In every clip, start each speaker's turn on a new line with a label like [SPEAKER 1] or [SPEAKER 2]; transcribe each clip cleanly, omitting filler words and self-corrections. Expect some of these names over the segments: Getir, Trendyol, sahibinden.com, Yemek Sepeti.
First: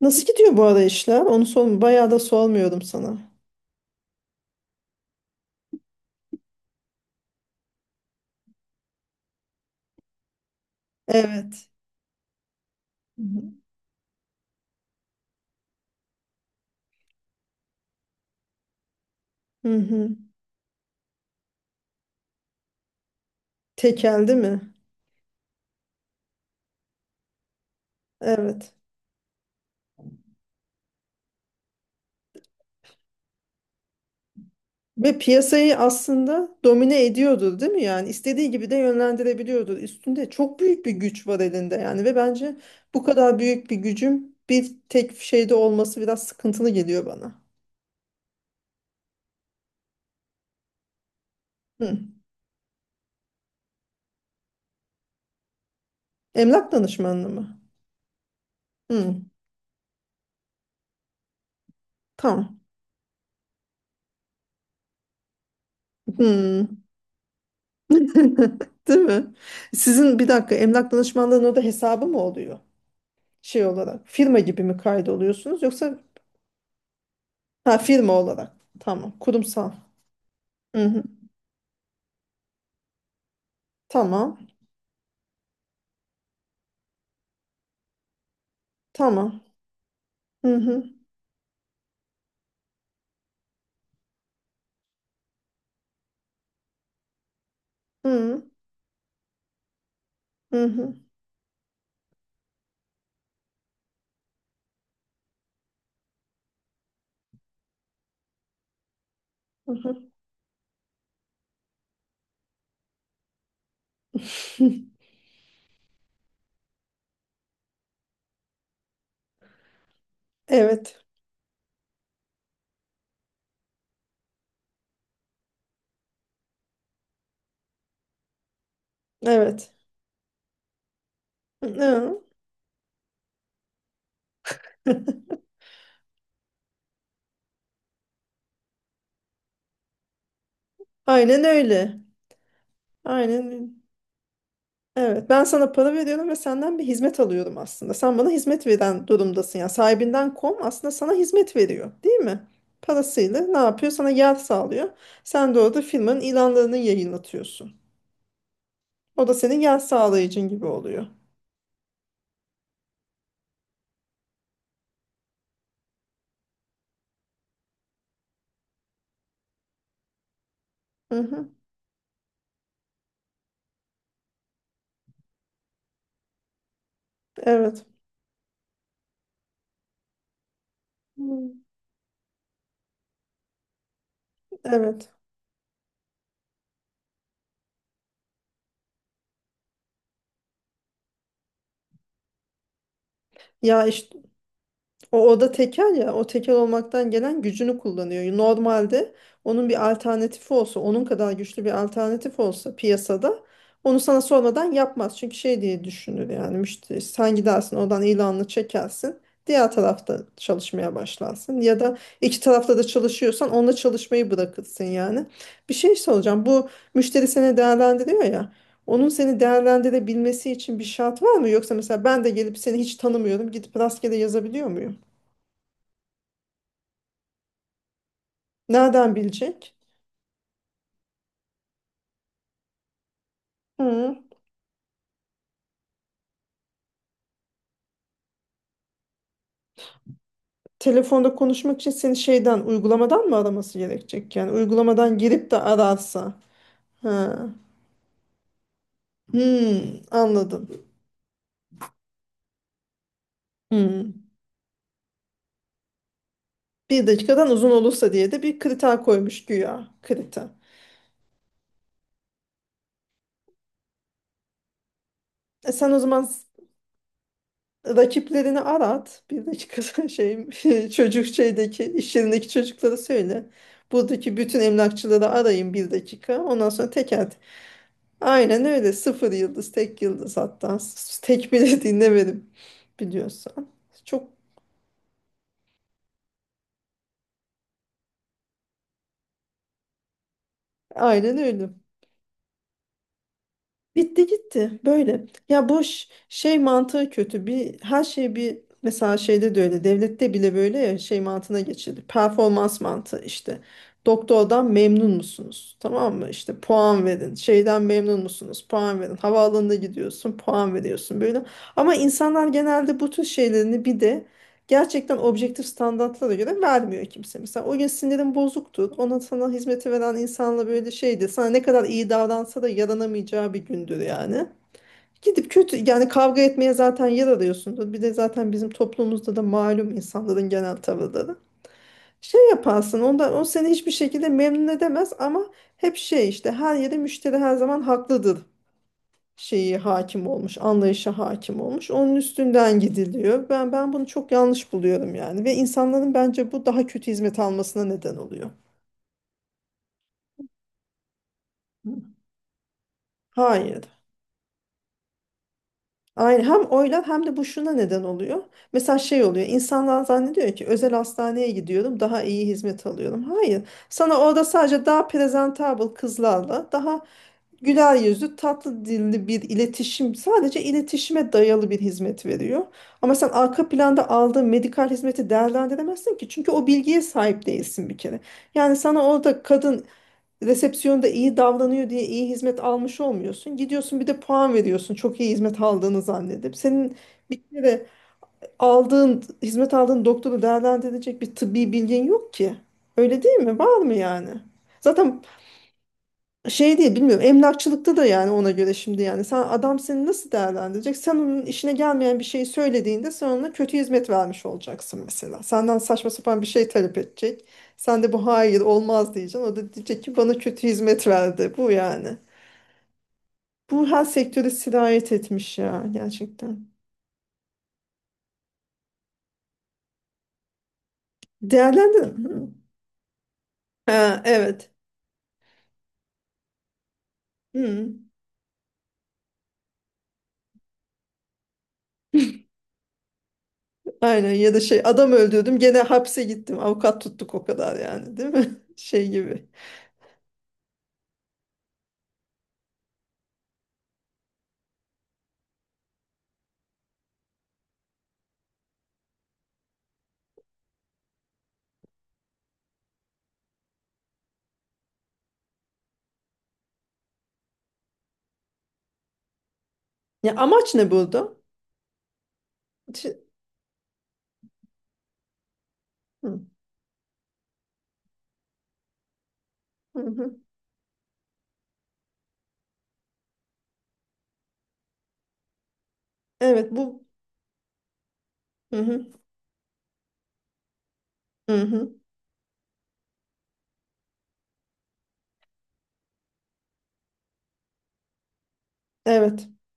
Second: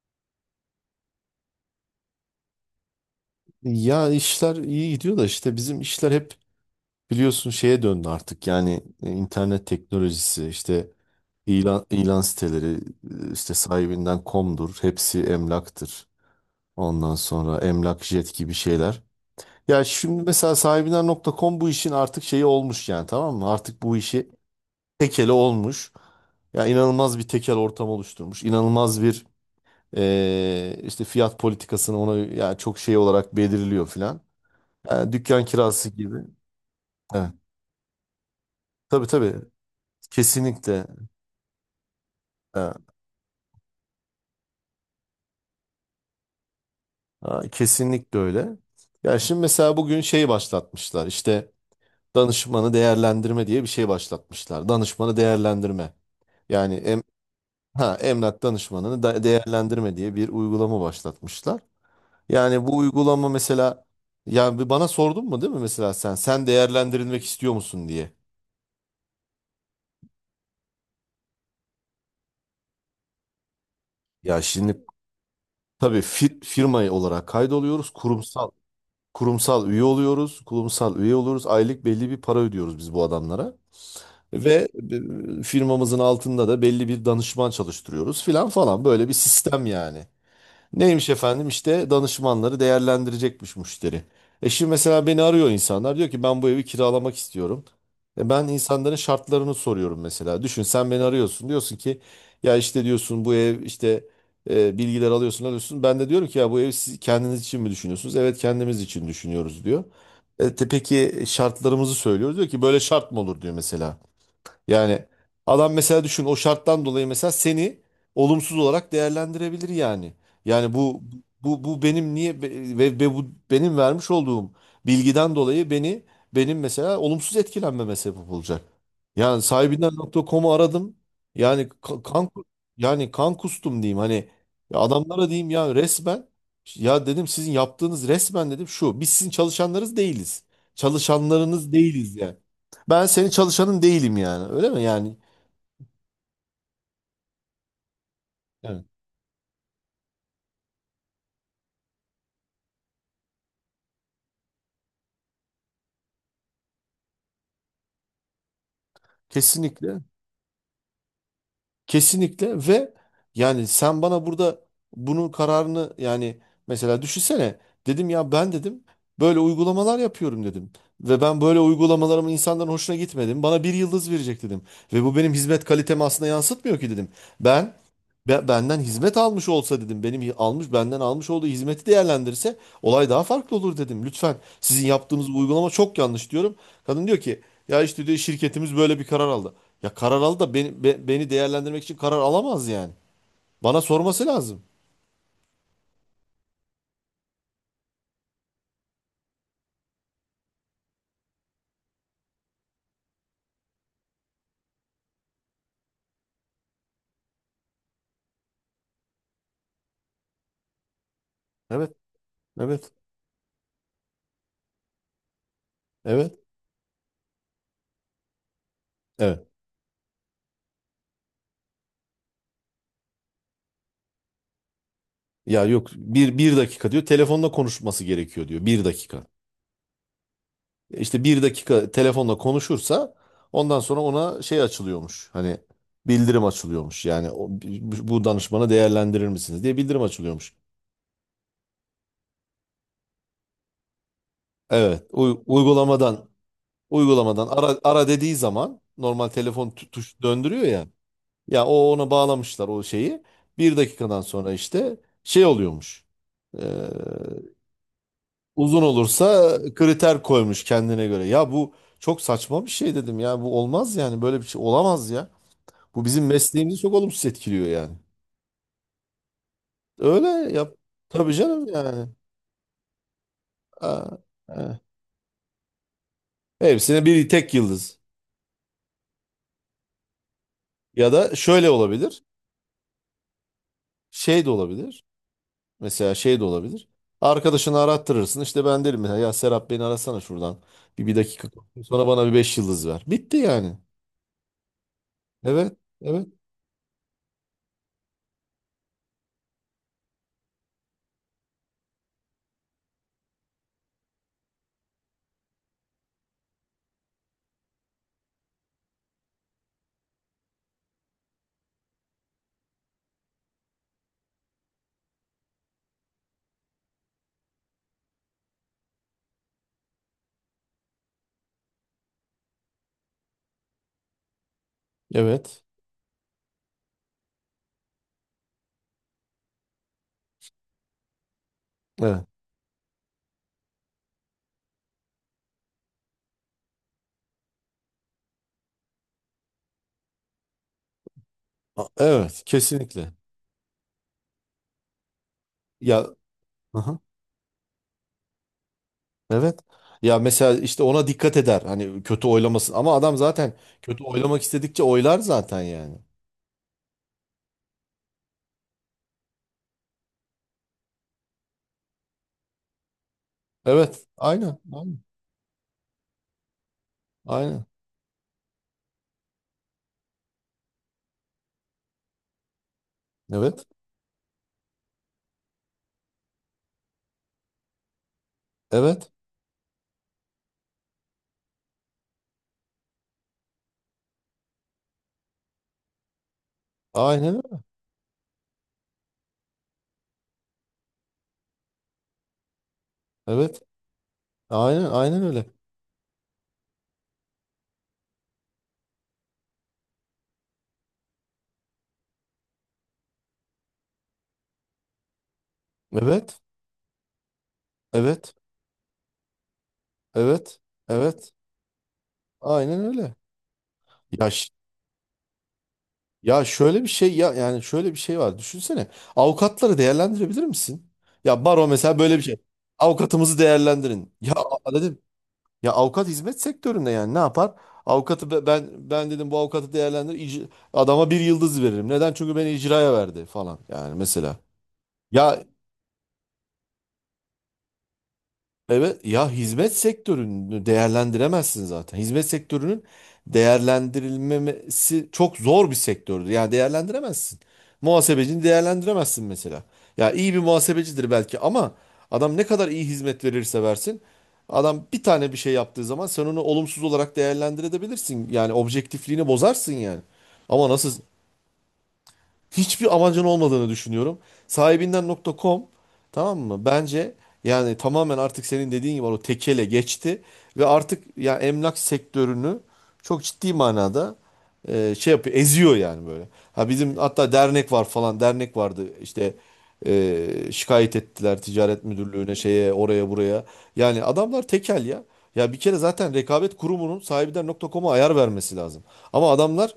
[SPEAKER 1] Nasıl gidiyor bu arada işler? Onu bayağı da sormuyordum sana.
[SPEAKER 2] Ya işler iyi gidiyor da işte bizim işler hep biliyorsun şeye döndü artık. Yani internet teknolojisi işte
[SPEAKER 1] Evet.
[SPEAKER 2] ilan siteleri
[SPEAKER 1] Hı hı.
[SPEAKER 2] işte sahibinden komdur. Hepsi emlaktır. Ondan sonra emlak jet gibi şeyler.
[SPEAKER 1] Hı
[SPEAKER 2] Ya
[SPEAKER 1] hı.
[SPEAKER 2] şimdi mesela sahibinden.com bu işin artık şeyi olmuş yani tamam mı? Artık bu işi
[SPEAKER 1] Tekeldi mi?
[SPEAKER 2] tekeli olmuş. Ya inanılmaz bir tekel ortam oluşturmuş.
[SPEAKER 1] Evet.
[SPEAKER 2] İnanılmaz bir işte fiyat politikasını ona ya çok şey olarak belirliyor filan. Yani
[SPEAKER 1] Ve
[SPEAKER 2] dükkan
[SPEAKER 1] piyasayı
[SPEAKER 2] kirası gibi.
[SPEAKER 1] aslında domine
[SPEAKER 2] Evet.
[SPEAKER 1] ediyordur, değil mi? Yani istediği gibi de
[SPEAKER 2] Tabii tabii.
[SPEAKER 1] yönlendirebiliyordur. Üstünde çok büyük
[SPEAKER 2] Kesinlikle.
[SPEAKER 1] bir güç var elinde yani ve bence
[SPEAKER 2] Ha,
[SPEAKER 1] bu kadar büyük bir gücün bir tek şeyde olması biraz sıkıntılı geliyor bana.
[SPEAKER 2] ha, kesinlikle öyle. Ya şimdi mesela bugün şey başlatmışlar. İşte
[SPEAKER 1] Hı.
[SPEAKER 2] danışmanı değerlendirme diye bir şey başlatmışlar. Danışmanı değerlendirme.
[SPEAKER 1] Emlak
[SPEAKER 2] Yani
[SPEAKER 1] danışmanlığı mı?
[SPEAKER 2] emlak danışmanını
[SPEAKER 1] Hı.
[SPEAKER 2] da değerlendirme diye bir uygulama başlatmışlar.
[SPEAKER 1] Tamam.
[SPEAKER 2] Yani bu uygulama mesela yani bir bana sordun mu değil mi mesela sen
[SPEAKER 1] Hı.
[SPEAKER 2] değerlendirilmek istiyor musun diye.
[SPEAKER 1] Değil mi? Sizin bir dakika emlak danışmanlığının orada hesabı mı oluyor? Şey olarak firma
[SPEAKER 2] Ya
[SPEAKER 1] gibi mi
[SPEAKER 2] şimdi
[SPEAKER 1] kaydoluyorsunuz yoksa
[SPEAKER 2] tabii firma olarak
[SPEAKER 1] ha
[SPEAKER 2] kaydoluyoruz.
[SPEAKER 1] firma
[SPEAKER 2] Kurumsal
[SPEAKER 1] olarak, tamam
[SPEAKER 2] kurumsal
[SPEAKER 1] kurumsal.
[SPEAKER 2] üye oluyoruz.
[SPEAKER 1] Hı
[SPEAKER 2] Kurumsal
[SPEAKER 1] hı.
[SPEAKER 2] üye oluyoruz. Aylık belli bir para ödüyoruz biz bu adamlara.
[SPEAKER 1] Tamam,
[SPEAKER 2] Ve firmamızın altında da belli bir danışman çalıştırıyoruz filan falan. Böyle bir
[SPEAKER 1] tamam.
[SPEAKER 2] sistem yani.
[SPEAKER 1] Hı hı.
[SPEAKER 2] Neymiş efendim işte danışmanları değerlendirecekmiş müşteri. E şimdi mesela beni arıyor insanlar diyor ki ben bu evi kiralamak istiyorum.
[SPEAKER 1] Hı
[SPEAKER 2] E ben
[SPEAKER 1] hı.
[SPEAKER 2] insanların şartlarını soruyorum mesela. Düşün
[SPEAKER 1] Hı
[SPEAKER 2] sen
[SPEAKER 1] hı.
[SPEAKER 2] beni arıyorsun diyorsun ki ya işte diyorsun bu ev işte bilgiler alıyorsun. Ben de diyorum ki ya bu evi siz kendiniz için mi düşünüyorsunuz? Evet kendimiz için düşünüyoruz diyor.
[SPEAKER 1] Hı.
[SPEAKER 2] Peki şartlarımızı söylüyoruz diyor ki böyle şart mı olur diyor mesela. Yani adam mesela düşün o şarttan dolayı mesela seni olumsuz olarak değerlendirebilir yani. Yani
[SPEAKER 1] Evet,
[SPEAKER 2] bu benim niye ve bu benim vermiş olduğum bilgiden dolayı benim mesela olumsuz etkilenmeme sebep olacak. Yani
[SPEAKER 1] evet.
[SPEAKER 2] sahibinden.com'u aradım. Yani
[SPEAKER 1] Hı.
[SPEAKER 2] kan yani kan kustum diyeyim hani ya adamlara diyeyim ya resmen ya dedim sizin yaptığınız resmen dedim şu biz sizin çalışanlarınız değiliz.
[SPEAKER 1] Aynen
[SPEAKER 2] Çalışanlarınız
[SPEAKER 1] öyle,
[SPEAKER 2] değiliz yani. Ben senin
[SPEAKER 1] aynen öyle.
[SPEAKER 2] çalışanın değilim yani. Öyle mi yani?
[SPEAKER 1] Evet, ben sana para veriyorum ve senden bir hizmet alıyorum, aslında sen bana hizmet
[SPEAKER 2] Evet.
[SPEAKER 1] veren durumdasın, yani sahibinden kom aslında sana hizmet veriyor değil mi? Parasıyla ne yapıyor, sana yer sağlıyor, sen de orada firmanın ilanlarını yayınlatıyorsun. O da senin yan
[SPEAKER 2] Kesinlikle.
[SPEAKER 1] sağlayıcın gibi oluyor.
[SPEAKER 2] Kesinlikle ve yani sen bana burada bunun kararını yani mesela düşünsene dedim ya ben dedim böyle uygulamalar yapıyorum dedim.
[SPEAKER 1] Hı
[SPEAKER 2] Ve ben
[SPEAKER 1] hı.
[SPEAKER 2] böyle uygulamalarımın insanların hoşuna gitmedim. Bana bir yıldız verecek dedim. Ve bu benim hizmet kalitemi aslında yansıtmıyor ki dedim. Ben
[SPEAKER 1] Evet.
[SPEAKER 2] benden hizmet almış olsa dedim. Benim hi- almış benden almış olduğu
[SPEAKER 1] Hmm.
[SPEAKER 2] hizmeti değerlendirse olay daha farklı olur dedim. Lütfen sizin
[SPEAKER 1] Evet.
[SPEAKER 2] yaptığınız bu uygulama çok yanlış diyorum. Kadın diyor ki ya işte diyor şirketimiz böyle bir karar aldı. Ya karar aldı da beni değerlendirmek için karar alamaz yani. Bana
[SPEAKER 1] Ya işte,
[SPEAKER 2] sorması lazım.
[SPEAKER 1] o oda tekel ya, o tekel olmaktan gelen gücünü kullanıyor. Normalde onun bir alternatifi olsa, onun kadar güçlü bir alternatif olsa piyasada, onu sana sormadan yapmaz. Çünkü şey diye düşünür yani müşteri, sen gidersin oradan ilanını çekersin, diğer tarafta çalışmaya başlarsın ya
[SPEAKER 2] Evet,
[SPEAKER 1] da iki tarafta da
[SPEAKER 2] evet,
[SPEAKER 1] çalışıyorsan onunla çalışmayı bırakırsın yani. Bir şey
[SPEAKER 2] evet,
[SPEAKER 1] soracağım, bu müşteri seni değerlendiriyor ya, onun seni
[SPEAKER 2] evet.
[SPEAKER 1] değerlendirebilmesi için bir şart var mı? Yoksa mesela ben de gelip seni hiç tanımıyorum, gidip rastgele yazabiliyor muyum?
[SPEAKER 2] Ya yok bir dakika diyor telefonla konuşması gerekiyor diyor bir
[SPEAKER 1] Nereden
[SPEAKER 2] dakika.
[SPEAKER 1] bilecek?
[SPEAKER 2] E İşte bir dakika telefonla konuşursa ondan sonra
[SPEAKER 1] Hı.
[SPEAKER 2] ona şey açılıyormuş. Hani bildirim açılıyormuş. Yani bu danışmanı değerlendirir misiniz diye bildirim açılıyormuş.
[SPEAKER 1] Telefonda konuşmak için seni şeyden, uygulamadan mı araması gerekecek? Yani
[SPEAKER 2] Evet,
[SPEAKER 1] uygulamadan
[SPEAKER 2] uy-
[SPEAKER 1] girip de
[SPEAKER 2] uygulamadan
[SPEAKER 1] ararsa. Ha.
[SPEAKER 2] Uygulamadan ara, ara dediği zaman normal telefon
[SPEAKER 1] Hmm,
[SPEAKER 2] tuş döndürüyor
[SPEAKER 1] anladım.
[SPEAKER 2] ya. Ya o ona bağlamışlar o şeyi. Bir dakikadan
[SPEAKER 1] Hmm.
[SPEAKER 2] sonra işte şey oluyormuş. Ee,
[SPEAKER 1] Bir dakikadan uzun olursa diye de bir
[SPEAKER 2] Uzun
[SPEAKER 1] kriter koymuş
[SPEAKER 2] olursa
[SPEAKER 1] güya.
[SPEAKER 2] kriter
[SPEAKER 1] Kriter.
[SPEAKER 2] koymuş kendine göre. Ya bu çok saçma bir şey dedim ya. Bu olmaz yani böyle bir şey olamaz ya.
[SPEAKER 1] E sen o
[SPEAKER 2] Bu
[SPEAKER 1] zaman
[SPEAKER 2] bizim mesleğimizi çok olumsuz etkiliyor yani.
[SPEAKER 1] rakiplerini arat. Bir dakikadan
[SPEAKER 2] Öyle
[SPEAKER 1] şey,
[SPEAKER 2] yap.
[SPEAKER 1] çocuk
[SPEAKER 2] Tabii canım
[SPEAKER 1] şeydeki,
[SPEAKER 2] yani.
[SPEAKER 1] iş yerindeki çocuklara söyle.
[SPEAKER 2] Aa,
[SPEAKER 1] Buradaki bütün
[SPEAKER 2] aa.
[SPEAKER 1] emlakçıları arayın bir dakika. Ondan sonra
[SPEAKER 2] Hepsine
[SPEAKER 1] teker.
[SPEAKER 2] bir tek yıldız.
[SPEAKER 1] Aynen öyle. Sıfır yıldız, tek yıldız hatta.
[SPEAKER 2] Ya da
[SPEAKER 1] Tek
[SPEAKER 2] şöyle
[SPEAKER 1] bile
[SPEAKER 2] olabilir.
[SPEAKER 1] dinlemedim biliyorsan. Çok
[SPEAKER 2] Şey de olabilir. Mesela şey de olabilir. Arkadaşını arattırırsın. İşte ben derim mesela ya Serap beni arasana şuradan. Bir
[SPEAKER 1] aynen
[SPEAKER 2] dakika.
[SPEAKER 1] öyle.
[SPEAKER 2] Sonra bana bir 5 yıldız ver. Bitti yani.
[SPEAKER 1] Bitti gitti böyle. Ya
[SPEAKER 2] Evet.
[SPEAKER 1] boş
[SPEAKER 2] Evet.
[SPEAKER 1] şey mantığı kötü. Bir her şey bir mesela şeyde de öyle. Devlette bile böyle ya şey mantığına geçildi. Performans mantığı işte. Doktordan memnun musunuz? Tamam mı? İşte puan verin. Şeyden memnun musunuz? Puan verin. Havaalanına gidiyorsun, puan veriyorsun böyle. Ama insanlar genelde bu tür şeylerini bir de gerçekten objektif standartlara göre vermiyor kimse. Mesela o gün sinirin bozuktur. Ona sana hizmeti veren insanla böyle şeydi. Sana ne kadar iyi davransa da yaranamayacağı bir gündür yani. Gidip
[SPEAKER 2] Evet.
[SPEAKER 1] kötü yani kavga etmeye zaten yer arıyorsundur. Bir de zaten bizim toplumumuzda da malum insanların genel tavırları.
[SPEAKER 2] Evet.
[SPEAKER 1] Şey yaparsın ondan, o seni hiçbir şekilde memnun edemez, ama hep şey işte, her yerde müşteri her zaman haklıdır şeyi hakim olmuş, anlayışa hakim olmuş. Onun
[SPEAKER 2] Evet.
[SPEAKER 1] üstünden
[SPEAKER 2] Kesinlikle.
[SPEAKER 1] gidiliyor. Ben bunu çok yanlış buluyorum yani ve
[SPEAKER 2] Ya
[SPEAKER 1] insanların bence bu daha
[SPEAKER 2] aha,
[SPEAKER 1] kötü hizmet almasına neden oluyor.
[SPEAKER 2] evet. Ya mesela işte ona dikkat eder. Hani kötü oylamasın. Ama adam zaten
[SPEAKER 1] Hayır.
[SPEAKER 2] kötü oylamak istedikçe oylar zaten yani.
[SPEAKER 1] Aynen, hem oylar hem de bu şuna neden oluyor. Mesela şey oluyor, insanlar zannediyor ki özel hastaneye gidiyorum daha iyi hizmet alıyorum. Hayır,
[SPEAKER 2] Evet.
[SPEAKER 1] sana orada
[SPEAKER 2] Aynen.
[SPEAKER 1] sadece
[SPEAKER 2] Aynen.
[SPEAKER 1] daha presentable kızlarla, daha
[SPEAKER 2] Aynen.
[SPEAKER 1] güler yüzlü tatlı dilli bir iletişim, sadece iletişime dayalı bir hizmet veriyor. Ama sen
[SPEAKER 2] Evet.
[SPEAKER 1] arka planda aldığın medikal hizmeti değerlendiremezsin ki, çünkü o bilgiye sahip değilsin bir kere. Yani sana
[SPEAKER 2] Evet.
[SPEAKER 1] orada kadın resepsiyonda iyi davranıyor diye iyi hizmet almış olmuyorsun. Gidiyorsun bir de puan veriyorsun. Çok iyi hizmet aldığını zannedip. Senin
[SPEAKER 2] Aynen
[SPEAKER 1] bir
[SPEAKER 2] öyle.
[SPEAKER 1] kere aldığın, hizmet aldığın doktoru değerlendirecek bir tıbbi bilgin yok ki. Öyle değil mi?
[SPEAKER 2] Evet.
[SPEAKER 1] Var mı yani?
[SPEAKER 2] Aynen.
[SPEAKER 1] Zaten
[SPEAKER 2] Aynen öyle.
[SPEAKER 1] şey değil bilmiyorum, emlakçılıkta da yani ona göre şimdi, yani sen, adam seni nasıl değerlendirecek, sen onun işine gelmeyen bir şeyi söylediğinde sen ona kötü hizmet vermiş olacaksın. Mesela senden saçma
[SPEAKER 2] Evet.
[SPEAKER 1] sapan bir şey talep edecek, sen de bu
[SPEAKER 2] Evet.
[SPEAKER 1] hayır olmaz diyeceksin, o da diyecek ki bana
[SPEAKER 2] Evet.
[SPEAKER 1] kötü hizmet
[SPEAKER 2] Evet.
[SPEAKER 1] verdi bu yani.
[SPEAKER 2] Aynen öyle.
[SPEAKER 1] Bu her
[SPEAKER 2] Ya
[SPEAKER 1] sektöre sirayet etmiş ya,
[SPEAKER 2] ya
[SPEAKER 1] gerçekten.
[SPEAKER 2] şöyle bir şey ya yani şöyle bir şey var. Düşünsene. Avukatları değerlendirebilir misin? Ya baro mesela böyle bir
[SPEAKER 1] Değerlendirin.
[SPEAKER 2] şey.
[SPEAKER 1] Hı.
[SPEAKER 2] Avukatımızı değerlendirin.
[SPEAKER 1] Ha,
[SPEAKER 2] Ya
[SPEAKER 1] evet.
[SPEAKER 2] dedim ya avukat hizmet sektöründe yani ne yapar?
[SPEAKER 1] Hı.
[SPEAKER 2] Avukatı ben dedim bu avukatı değerlendir adama bir yıldız veririm. Neden? Çünkü beni icraya verdi falan yani
[SPEAKER 1] Aynen,
[SPEAKER 2] mesela.
[SPEAKER 1] ya da şey, adam
[SPEAKER 2] Ya
[SPEAKER 1] öldürdüm gene hapse gittim avukat tuttuk o kadar yani değil mi
[SPEAKER 2] evet
[SPEAKER 1] şey
[SPEAKER 2] ya
[SPEAKER 1] gibi.
[SPEAKER 2] hizmet sektörünü değerlendiremezsin zaten. Hizmet sektörünün değerlendirilmemesi çok zor bir sektördür. Yani değerlendiremezsin. Muhasebecini değerlendiremezsin mesela. Ya iyi bir muhasebecidir belki ama adam ne kadar iyi hizmet verirse versin adam bir tane bir şey yaptığı zaman sen onu olumsuz olarak değerlendirebilirsin. Yani objektifliğini bozarsın yani.
[SPEAKER 1] Ya
[SPEAKER 2] Ama
[SPEAKER 1] amaç ne
[SPEAKER 2] nasıl
[SPEAKER 1] burada?
[SPEAKER 2] hiçbir amacın olmadığını düşünüyorum. Sahibinden.com tamam
[SPEAKER 1] Hı,
[SPEAKER 2] mı? Bence yani tamamen artık senin dediğin gibi o tekele
[SPEAKER 1] hı,
[SPEAKER 2] geçti
[SPEAKER 1] hı.
[SPEAKER 2] ve artık ya emlak sektörünü çok ciddi manada şey yapıyor, eziyor yani böyle. Ha
[SPEAKER 1] Evet
[SPEAKER 2] bizim
[SPEAKER 1] bu,
[SPEAKER 2] hatta dernek var falan, dernek
[SPEAKER 1] hı
[SPEAKER 2] vardı
[SPEAKER 1] hı,
[SPEAKER 2] işte e, şikayet ettiler
[SPEAKER 1] hı
[SPEAKER 2] ticaret
[SPEAKER 1] hı.
[SPEAKER 2] müdürlüğüne şeye oraya buraya. Yani adamlar tekel ya. Ya bir kere zaten rekabet kurumunun sahibinden.com'a ayar vermesi lazım. Ama
[SPEAKER 1] Evet,
[SPEAKER 2] adamlar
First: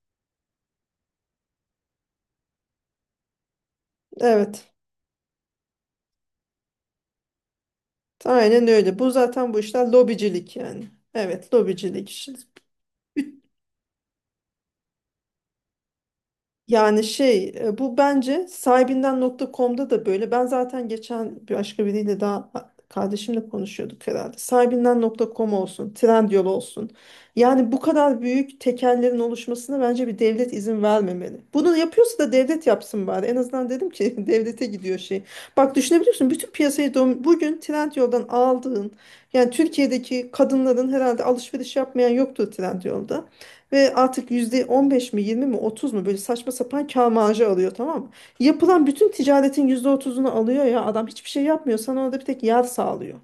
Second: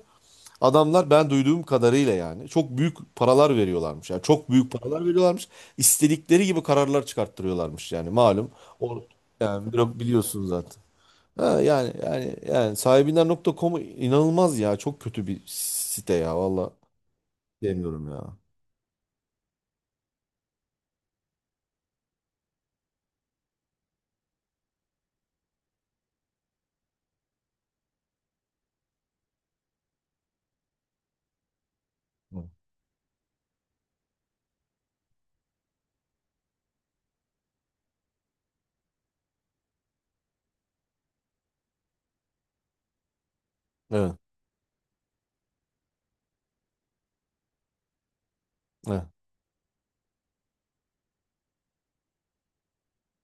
[SPEAKER 2] Adamlar ben duyduğum kadarıyla yani çok büyük paralar veriyorlarmış. Yani çok
[SPEAKER 1] evet,
[SPEAKER 2] büyük paralar veriyorlarmış. İstedikleri gibi kararlar çıkarttırıyorlarmış yani malum.
[SPEAKER 1] aynen öyle.
[SPEAKER 2] O
[SPEAKER 1] Bu zaten bu
[SPEAKER 2] yani
[SPEAKER 1] işler
[SPEAKER 2] biliyorsun
[SPEAKER 1] lobicilik
[SPEAKER 2] zaten.
[SPEAKER 1] yani, evet
[SPEAKER 2] Ha, yani
[SPEAKER 1] lobicilik işte.
[SPEAKER 2] yani yani sahibinden.com'u inanılmaz ya. Çok kötü bir site ya valla.
[SPEAKER 1] Yani şey e, bu
[SPEAKER 2] Demiyorum ya.
[SPEAKER 1] bence sahibinden.com'da da böyle. Ben zaten geçen bir başka biriyle daha, kardeşimle konuşuyorduk herhalde. Sahibinden.com olsun, Trendyol olsun. Yani bu kadar büyük tekellerin oluşmasına bence bir devlet izin vermemeli. Bunu yapıyorsa da
[SPEAKER 2] Hı.
[SPEAKER 1] devlet yapsın bari. En azından dedim ki, devlete gidiyor şey. Bak düşünebiliyorsun, bütün piyasayı bugün Trendyol'dan aldığın, yani Türkiye'deki kadınların herhalde alışveriş yapmayan yoktur Trendyol'da. Ve
[SPEAKER 2] Evet.
[SPEAKER 1] artık %15 mi, 20 mi, 30 mu, böyle saçma sapan kâr marjı alıyor tamam mı? Yapılan
[SPEAKER 2] Evet.
[SPEAKER 1] bütün ticaretin %30'unu alıyor ya, adam hiçbir şey yapmıyor, sana orada bir tek yar sağlıyor.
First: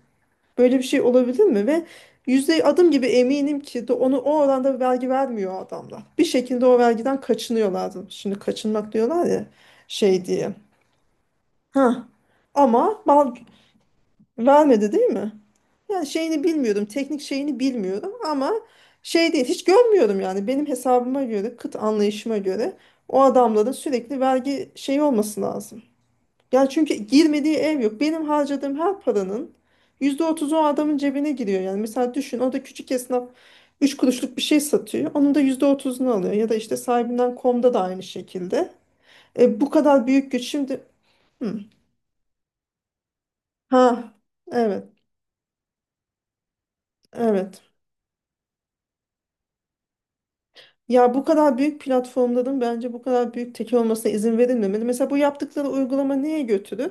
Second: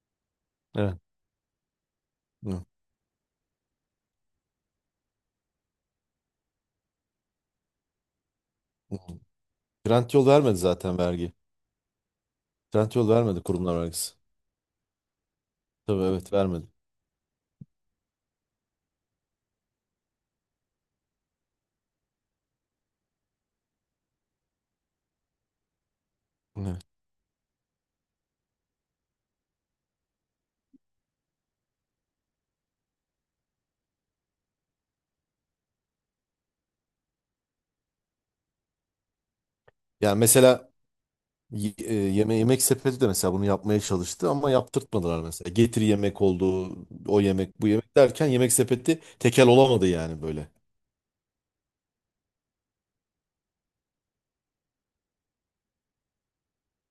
[SPEAKER 1] Böyle bir
[SPEAKER 2] Evet.
[SPEAKER 1] şey olabilir mi? Ve yüzde
[SPEAKER 2] Hı.
[SPEAKER 1] adım gibi eminim ki de onu o oranda vergi vermiyor adamlar. Bir şekilde o vergiden kaçınıyorlardı. Şimdi kaçınmak
[SPEAKER 2] Hı.
[SPEAKER 1] diyorlar ya şey
[SPEAKER 2] Trendyol
[SPEAKER 1] diye.
[SPEAKER 2] vermedi zaten vergi.
[SPEAKER 1] Ha. Ama
[SPEAKER 2] Trendyol
[SPEAKER 1] mal
[SPEAKER 2] vermedi kurumlar vergisi.
[SPEAKER 1] vermedi değil mi?
[SPEAKER 2] Tabii
[SPEAKER 1] Yani
[SPEAKER 2] evet
[SPEAKER 1] şeyini
[SPEAKER 2] vermedi.
[SPEAKER 1] bilmiyorum, teknik şeyini bilmiyorum, ama şey değil, hiç görmüyorum yani benim hesabıma göre, kıt anlayışıma göre o adamların sürekli vergi şeyi olması lazım. Yani
[SPEAKER 2] Evet.
[SPEAKER 1] çünkü girmediği ev yok. Benim harcadığım her paranın %30 o adamın cebine giriyor. Yani mesela düşün, o da küçük esnaf 3 kuruşluk bir şey satıyor. Onun da %30'unu alıyor. Ya da işte sahibinden komda da aynı şekilde. E, bu kadar
[SPEAKER 2] Yani
[SPEAKER 1] büyük güç
[SPEAKER 2] mesela
[SPEAKER 1] şimdi... Hı.
[SPEAKER 2] Yemek sepeti de mesela bunu yapmaya
[SPEAKER 1] Ha,
[SPEAKER 2] çalıştı ama
[SPEAKER 1] evet,
[SPEAKER 2] yaptırtmadılar mesela. Getir yemek oldu, o yemek,
[SPEAKER 1] evet.
[SPEAKER 2] bu yemek derken yemek sepeti tekel olamadı yani böyle.
[SPEAKER 1] Ya bu kadar büyük platformların bence bu kadar büyük tekel olmasına izin verilmemeli. Mesela bu yaptıkları uygulama neye götürür?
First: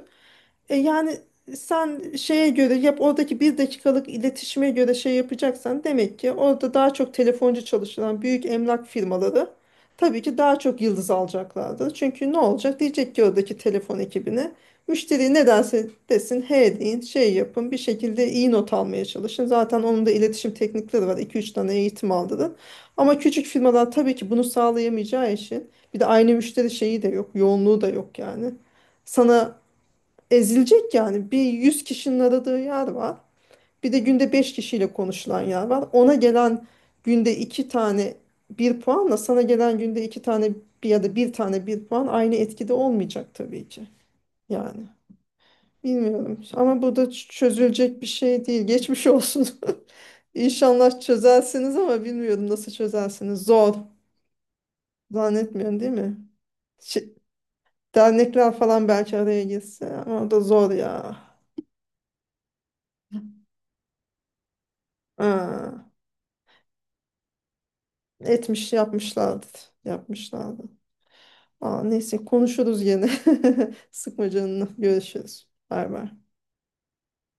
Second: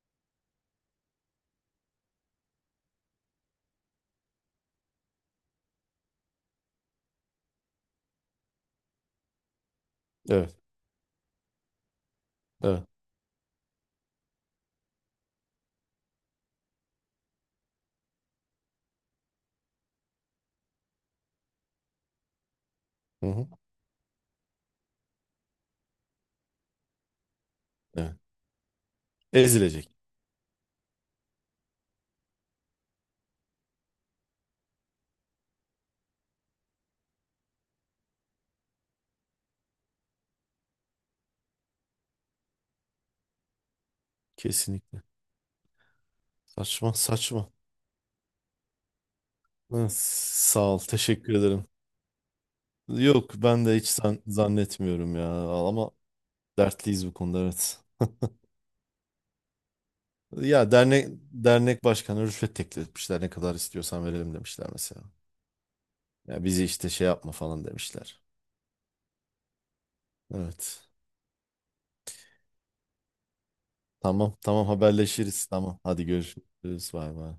[SPEAKER 1] E yani sen şeye göre yap, oradaki bir dakikalık iletişime göre şey yapacaksan, demek ki orada daha çok telefoncu çalışılan büyük emlak firmaları tabii ki
[SPEAKER 2] Evet,
[SPEAKER 1] daha çok yıldız alacaklardır. Çünkü ne olacak?
[SPEAKER 2] evet.
[SPEAKER 1] Diyecek ki oradaki telefon ekibine, müşteri ne derse desin he deyin, şey yapın, bir şekilde iyi not almaya çalışın. Zaten onun da iletişim teknikleri var, iki üç tane eğitim aldı. Ama
[SPEAKER 2] Hı
[SPEAKER 1] küçük
[SPEAKER 2] hı,
[SPEAKER 1] firmalar tabii ki bunu sağlayamayacağı için, bir de aynı müşteri şeyi de yok, yoğunluğu da
[SPEAKER 2] evet.
[SPEAKER 1] yok yani. Sana,
[SPEAKER 2] Ezilecek.
[SPEAKER 1] ezilecek yani. Bir 100 kişinin aradığı yer var. Bir de günde 5 kişiyle konuşulan yer var. Ona gelen günde 2 tane bir puanla, sana gelen günde 2 tane bir ya da bir tane bir puan aynı etkide olmayacak tabii ki. Yani
[SPEAKER 2] Kesinlikle.
[SPEAKER 1] bilmiyorum ama
[SPEAKER 2] Saçma,
[SPEAKER 1] bu da
[SPEAKER 2] saçma.
[SPEAKER 1] çözülecek bir şey değil. Geçmiş olsun.
[SPEAKER 2] Hı, sağ ol,
[SPEAKER 1] İnşallah
[SPEAKER 2] teşekkür ederim.
[SPEAKER 1] çözersiniz ama bilmiyorum nasıl
[SPEAKER 2] Yok,
[SPEAKER 1] çözersiniz.
[SPEAKER 2] ben
[SPEAKER 1] Zor.
[SPEAKER 2] de hiç zannetmiyorum ya
[SPEAKER 1] Zannetmiyorum değil
[SPEAKER 2] ama
[SPEAKER 1] mi?
[SPEAKER 2] dertliyiz bu
[SPEAKER 1] Şey-
[SPEAKER 2] konuda evet.
[SPEAKER 1] Dernekler falan belki araya girse ama o da zor
[SPEAKER 2] Ya dernek
[SPEAKER 1] ya.
[SPEAKER 2] dernek başkanı rüşvet teklif etmişler. Ne kadar istiyorsan verelim demişler mesela.
[SPEAKER 1] Ha.
[SPEAKER 2] Ya bizi işte şey yapma falan demişler.
[SPEAKER 1] Etmiş yapmışlardı. Yapmışlardı.
[SPEAKER 2] Evet.
[SPEAKER 1] Aa, neyse konuşuruz yine. Sıkma
[SPEAKER 2] Tamam
[SPEAKER 1] canını.
[SPEAKER 2] tamam haberleşiriz.
[SPEAKER 1] Görüşürüz.
[SPEAKER 2] Tamam
[SPEAKER 1] Bay
[SPEAKER 2] hadi
[SPEAKER 1] bay.
[SPEAKER 2] görüşürüz. Bay bay.